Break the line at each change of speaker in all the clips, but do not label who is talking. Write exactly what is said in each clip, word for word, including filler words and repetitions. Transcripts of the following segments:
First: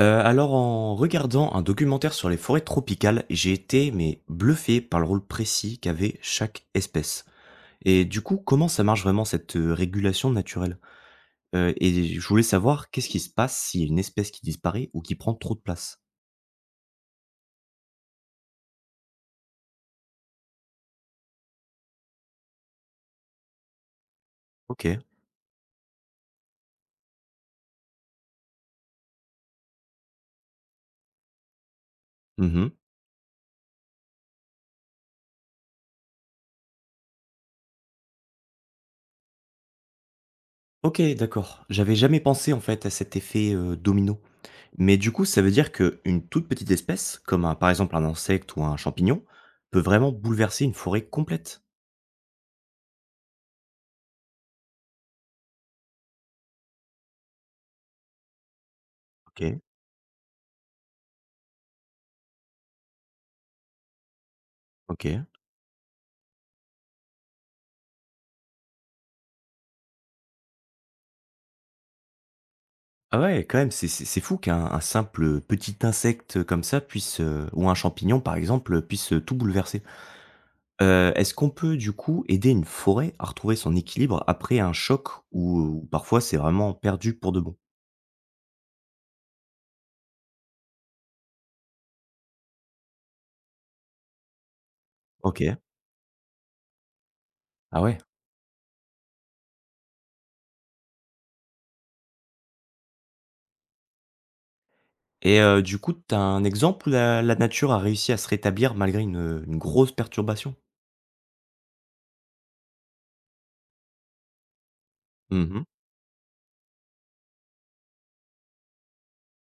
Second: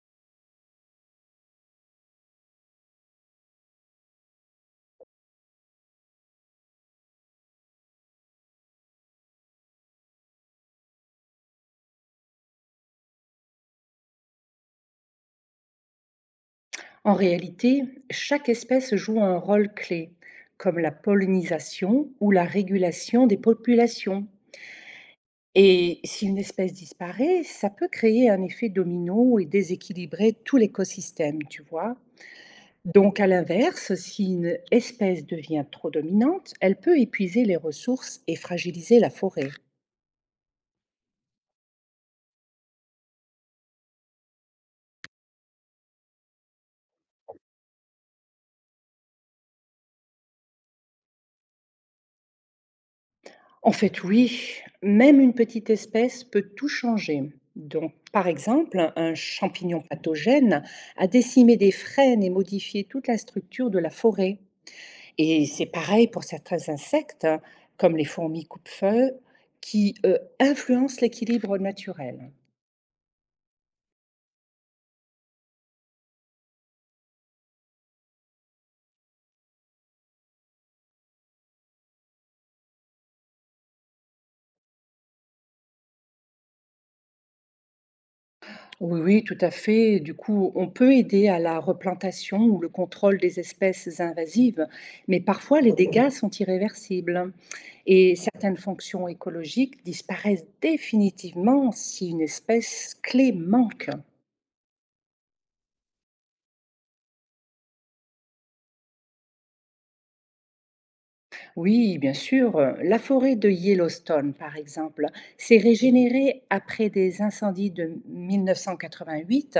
Heu, alors en regardant un documentaire sur les forêts tropicales, j'ai été, mais bluffé par le rôle précis qu'avait chaque espèce. Et du coup, comment ça marche vraiment cette, heu, régulation naturelle? Heu, et je voulais savoir qu'est-ce qui se passe s'il y a une espèce qui disparaît ou qui prend trop de place?
En réalité, chaque espèce joue un rôle clé, comme la pollinisation ou la régulation des populations.
OK.
Et si une espèce disparaît, ça peut créer un effet domino et déséquilibrer tout l'écosystème, tu vois.
Mmh.
Donc à l'inverse, si une espèce devient trop dominante, elle peut épuiser les ressources et fragiliser la forêt.
OK, d'accord. J'avais jamais pensé en fait à cet effet, heu, domino. Mais du coup, ça veut dire qu'une toute petite espèce, comme un par exemple un insecte ou un champignon, peut vraiment bouleverser une forêt complète?
En fait, oui, même une petite espèce peut tout changer. Donc, par exemple, un
OK,
champignon pathogène a décimé des frênes et modifié toute la structure de la forêt.
OK.
Et c'est pareil pour certains insectes, hein, comme les fourmis coupe-feu, qui euh, influencent l'équilibre naturel.
Ah ouais, quand même, c'est c'est c'est fou qu'un un simple, petit insecte, comme ça puisse, heu, ou un champignon par exemple, puisse, heu, tout bouleverser. Heu, est-ce qu'on peut du coup aider une forêt à retrouver son équilibre après un choc ou, heu, parfois c'est vraiment perdu pour de bon?
Oui, oui, tout à fait. Du coup, on peut aider à la replantation ou le contrôle des espèces invasives, mais
OK.
parfois les dégâts sont irréversibles.
Ah ouais,
Et certaines fonctions écologiques disparaissent définitivement si une espèce clé manque.
et heu, du coup, t'as un exemple où la la nature a réussi à se rétablir malgré une, une grosse perturbation?
Oui, bien sûr, la forêt de Yellowstone, par exemple, s'est
Mmh.
régénérée après des incendies de mille neuf cent quatre-vingt-huit,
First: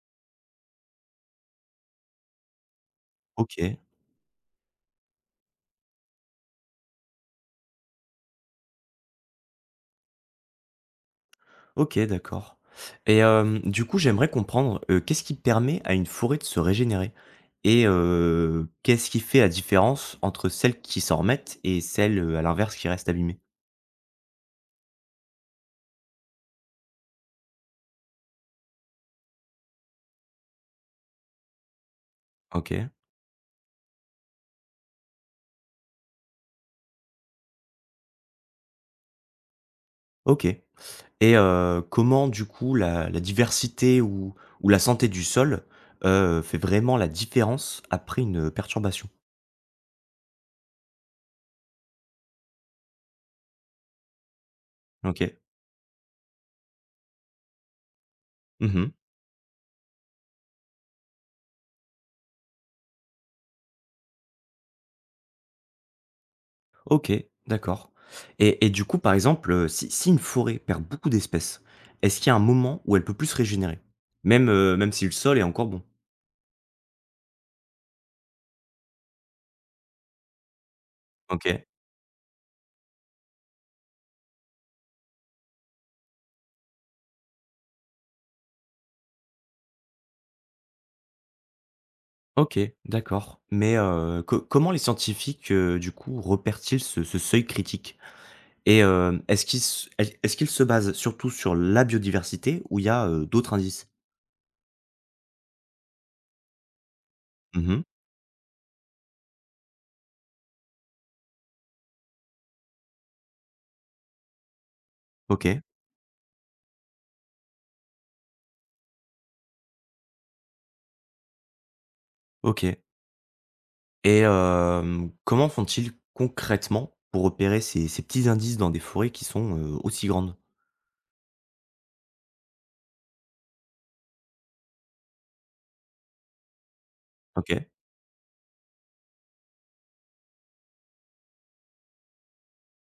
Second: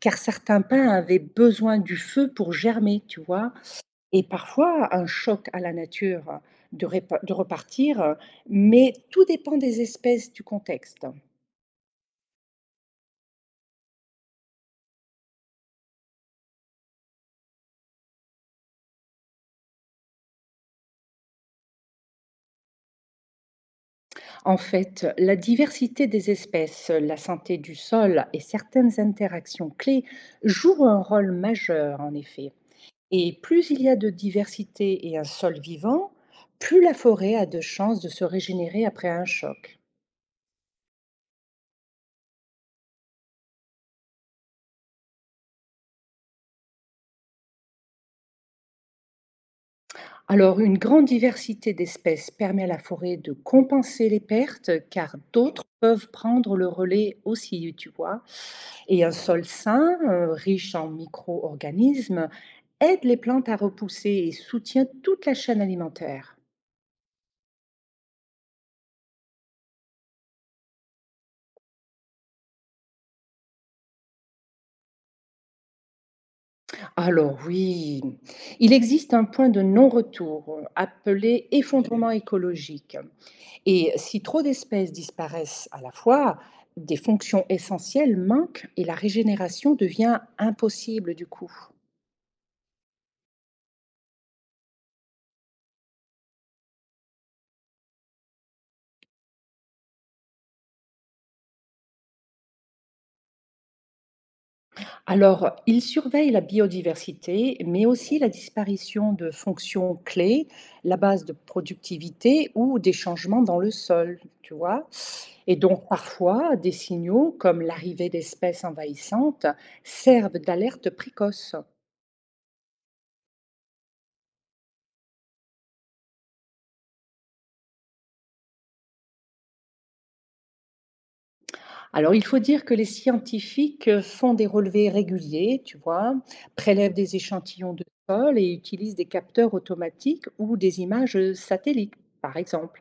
car certains pins avaient besoin du feu pour germer, tu vois.
OK.
Et parfois, un choc à la nature, hein, de répa de repartir, euh, mais tout dépend des espèces, du contexte.
OK, d'accord. Et hem, du coup, j'aimerais comprendre, heu, qu'est-ce qui permet à une forêt de se régénérer? Et heu, qu'est-ce qui fait la différence entre celles qui s'en remettent et celles, heu, à l'inverse, qui restent abîmées?
En fait, la diversité des espèces, la santé du sol et certaines interactions clés jouent un rôle majeur, en effet.
OK,
Et plus il y a de diversité et un sol vivant, plus la forêt a de chances de se régénérer après un choc.
OK. Et heu, comment du coup la la diversité ou ou la santé du sol, heu, fait vraiment la différence après une, perturbation?
Alors, une grande diversité d'espèces permet à la forêt de compenser les pertes car
OK.
d'autres peuvent prendre le relais aussi, tu vois.
Mmh.
Et un sol sain, euh, riche en micro-organismes, aide les plantes à repousser et soutient toute la chaîne alimentaire.
OK, d'accord. Et et du coup, par exemple, heu, si si une forêt perd beaucoup d'espèces, est-ce qu'il y a un moment où elle peut plus se régénérer? Même, heu, même si le sol est encore bon?
Alors oui, il existe un point de non-retour euh, appelé
OK,
effondrement écologique. Et si trop d'espèces disparaissent à la fois, des fonctions essentielles manquent et la régénération devient impossible du coup.
OK, d'accord, mais heu, co comment les scientifiques, heu, du coup, repèrent-ils ce ce seuil critique? Et hem, est-ce qu'ils s est est-ce qu'ils se basent surtout sur la biodiversité ou il y a, heu, d'autres indices?
Alors, il surveille la biodiversité,
Mmh.
mais aussi la disparition de fonctions clés, la base de productivité ou des changements dans le sol, tu vois. Et
OK,
donc, parfois, des signaux comme l'arrivée d'espèces envahissantes servent d'alerte précoce.
OK. Et hem, comment font-ils concrètement pour repérer ces ces petits indices dans des forêts qui sont, heu, aussi grandes?
Alors, il faut dire que les scientifiques, heu, font des relevés réguliers, tu vois? Prélèvent des
OK.
échantillons de sol et utilisent des capteurs automatiques ou des images, heu, satellites, par exemple.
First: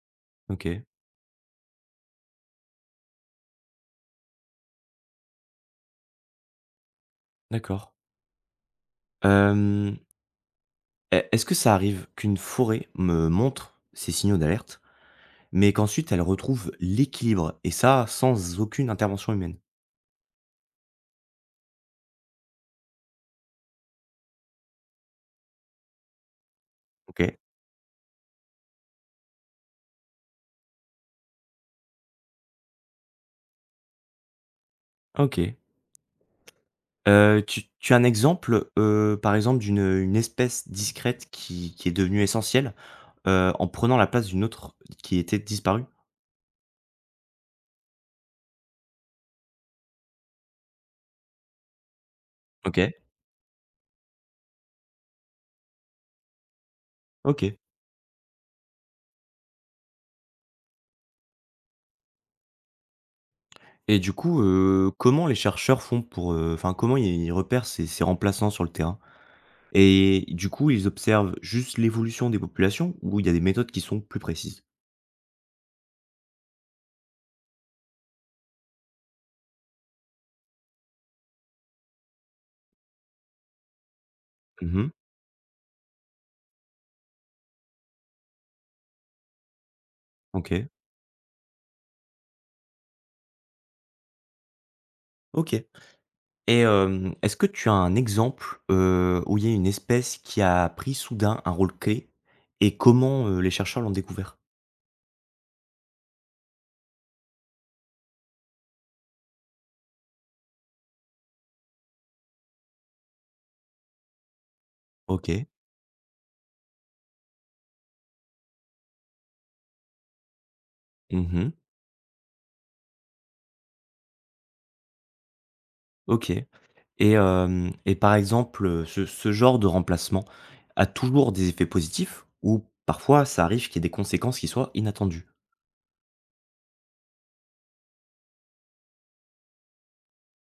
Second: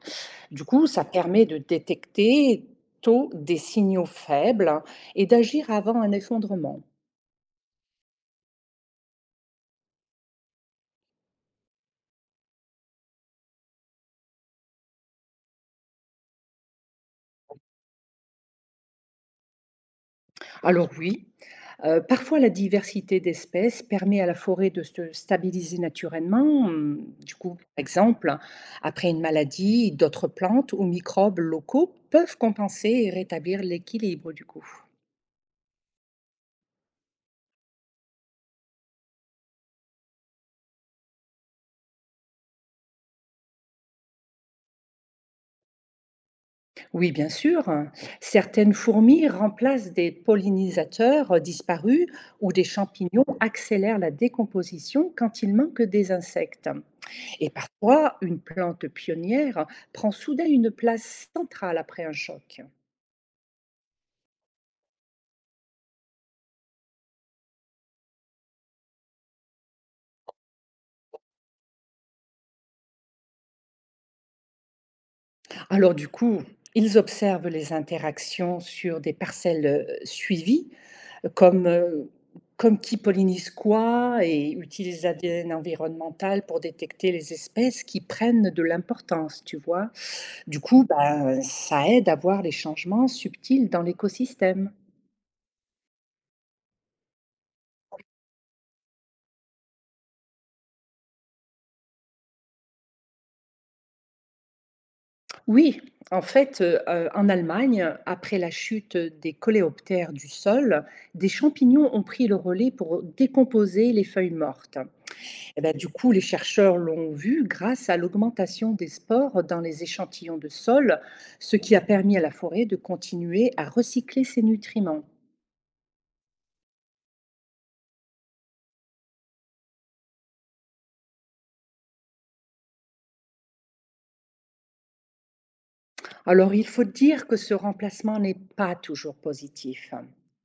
Du
OK,
coup, ça permet de détecter tôt des signaux faibles et d'agir avant un effondrement.
d'accord. Hem, e Est-ce que ça arrive qu'une forêt me montre ces signaux d'alerte, mais qu'ensuite elle retrouve l'équilibre et ça sans aucune intervention humaine?
Alors oui, heu, parfois la diversité d'espèces permet à la forêt de se stabiliser naturellement, hem, du
OK,
coup, par exemple, après une maladie, d'autres plantes ou microbes locaux peuvent compenser et rétablir l'équilibre du coup.
OK. Heu, tu tu as un exemple, heu, par exemple d'une, une espèce discrète qui qui est devenue essentielle, heu, en prenant la place d'une autre qui était disparue?
Oui, bien sûr, certaines fourmis remplacent des pollinisateurs euh, disparus ou des
OK,
champignons accélèrent la décomposition quand il manque des insectes. Et
OK.
parfois, une plante pionnière prend soudain une place centrale après un choc.
Et du coup, heu, comment les chercheurs font pour, heu, enfin comment ils ils repèrent ces ces remplaçants sur le terrain? Et du coup, ils observent juste l'évolution des populations ou il y a des méthodes qui sont plus précises?
Alors du coup, ils observent les interactions sur des parcelles euh, suivies, euh, comme, euh, comme qui pollinise quoi, et
Mmh.
utilisent la l'A D N environnemental pour détecter les espèces qui prennent de l'importance, tu vois. Du
OK,
coup, ben, ça aide à voir les changements subtils dans l'écosystème.
OK. Et hem, est-ce que tu as un exemple, heu, où il y a une espèce qui a pris soudain un rôle clé et comment, heu, les chercheurs l'ont découvert?
Oui, en fait, euh, euh, en Allemagne, après la chute des coléoptères du sol, des champignons ont pris le relais pour décomposer les feuilles mortes.
OK.
Et bah, du coup, les chercheurs l'ont vu grâce à l'augmentation des spores dans les échantillons de sol,
Mmh.
ce qui a permis à la forêt de continuer à recycler ses nutriments.
OK. Et hem et par exemple, heu, ce ce genre de remplacement a toujours des effets positifs ou parfois ça arrive qu'il y ait des conséquences qui soient inattendues?
Alors, il faut dire que ce remplacement n'est pas toujours positif.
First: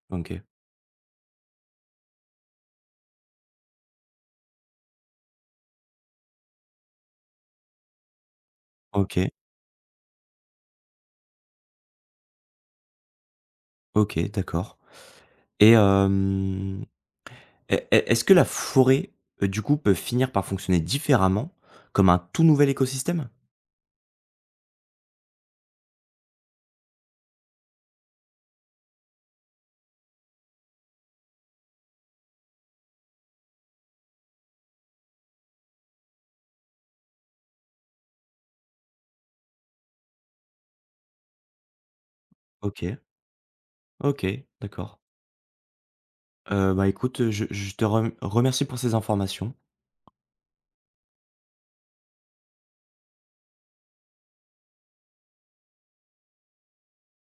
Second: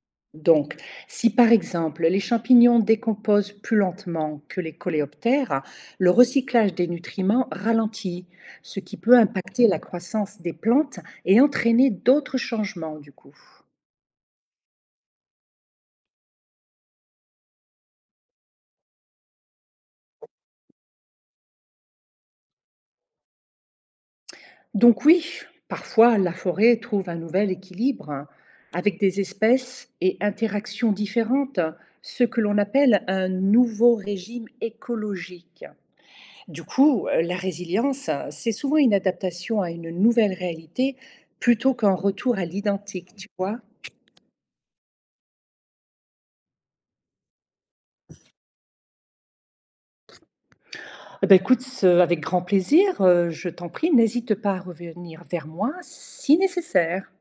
OK.
Donc, si par exemple les champignons décomposent plus lentement que les coléoptères, le recyclage des nutriments ralentit, ce qui peut
OK.
impacter la croissance des plantes et entraîner d'autres changements du coup.
OK, d'accord. Et hem E e Est-ce que la forêt, heu, du coup, peut finir par fonctionner différemment, comme un tout nouvel écosystème?
Donc oui, parfois la forêt trouve un nouvel équilibre hein, avec des espèces et interactions différentes, ce que l'on appelle un nouveau régime écologique. Du coup, euh, la résilience, hein, c'est souvent une adaptation à une nouvelle réalité plutôt qu'un retour à
OK,
l'identique, tu vois.
OK, d'accord. Heu, bah, écoute, je je te rem remercie pour ces informations.
Eh ben, écoute, ce- avec grand plaisir, euh, je t'en prie, n'hésite pas à revenir vers moi si nécessaire.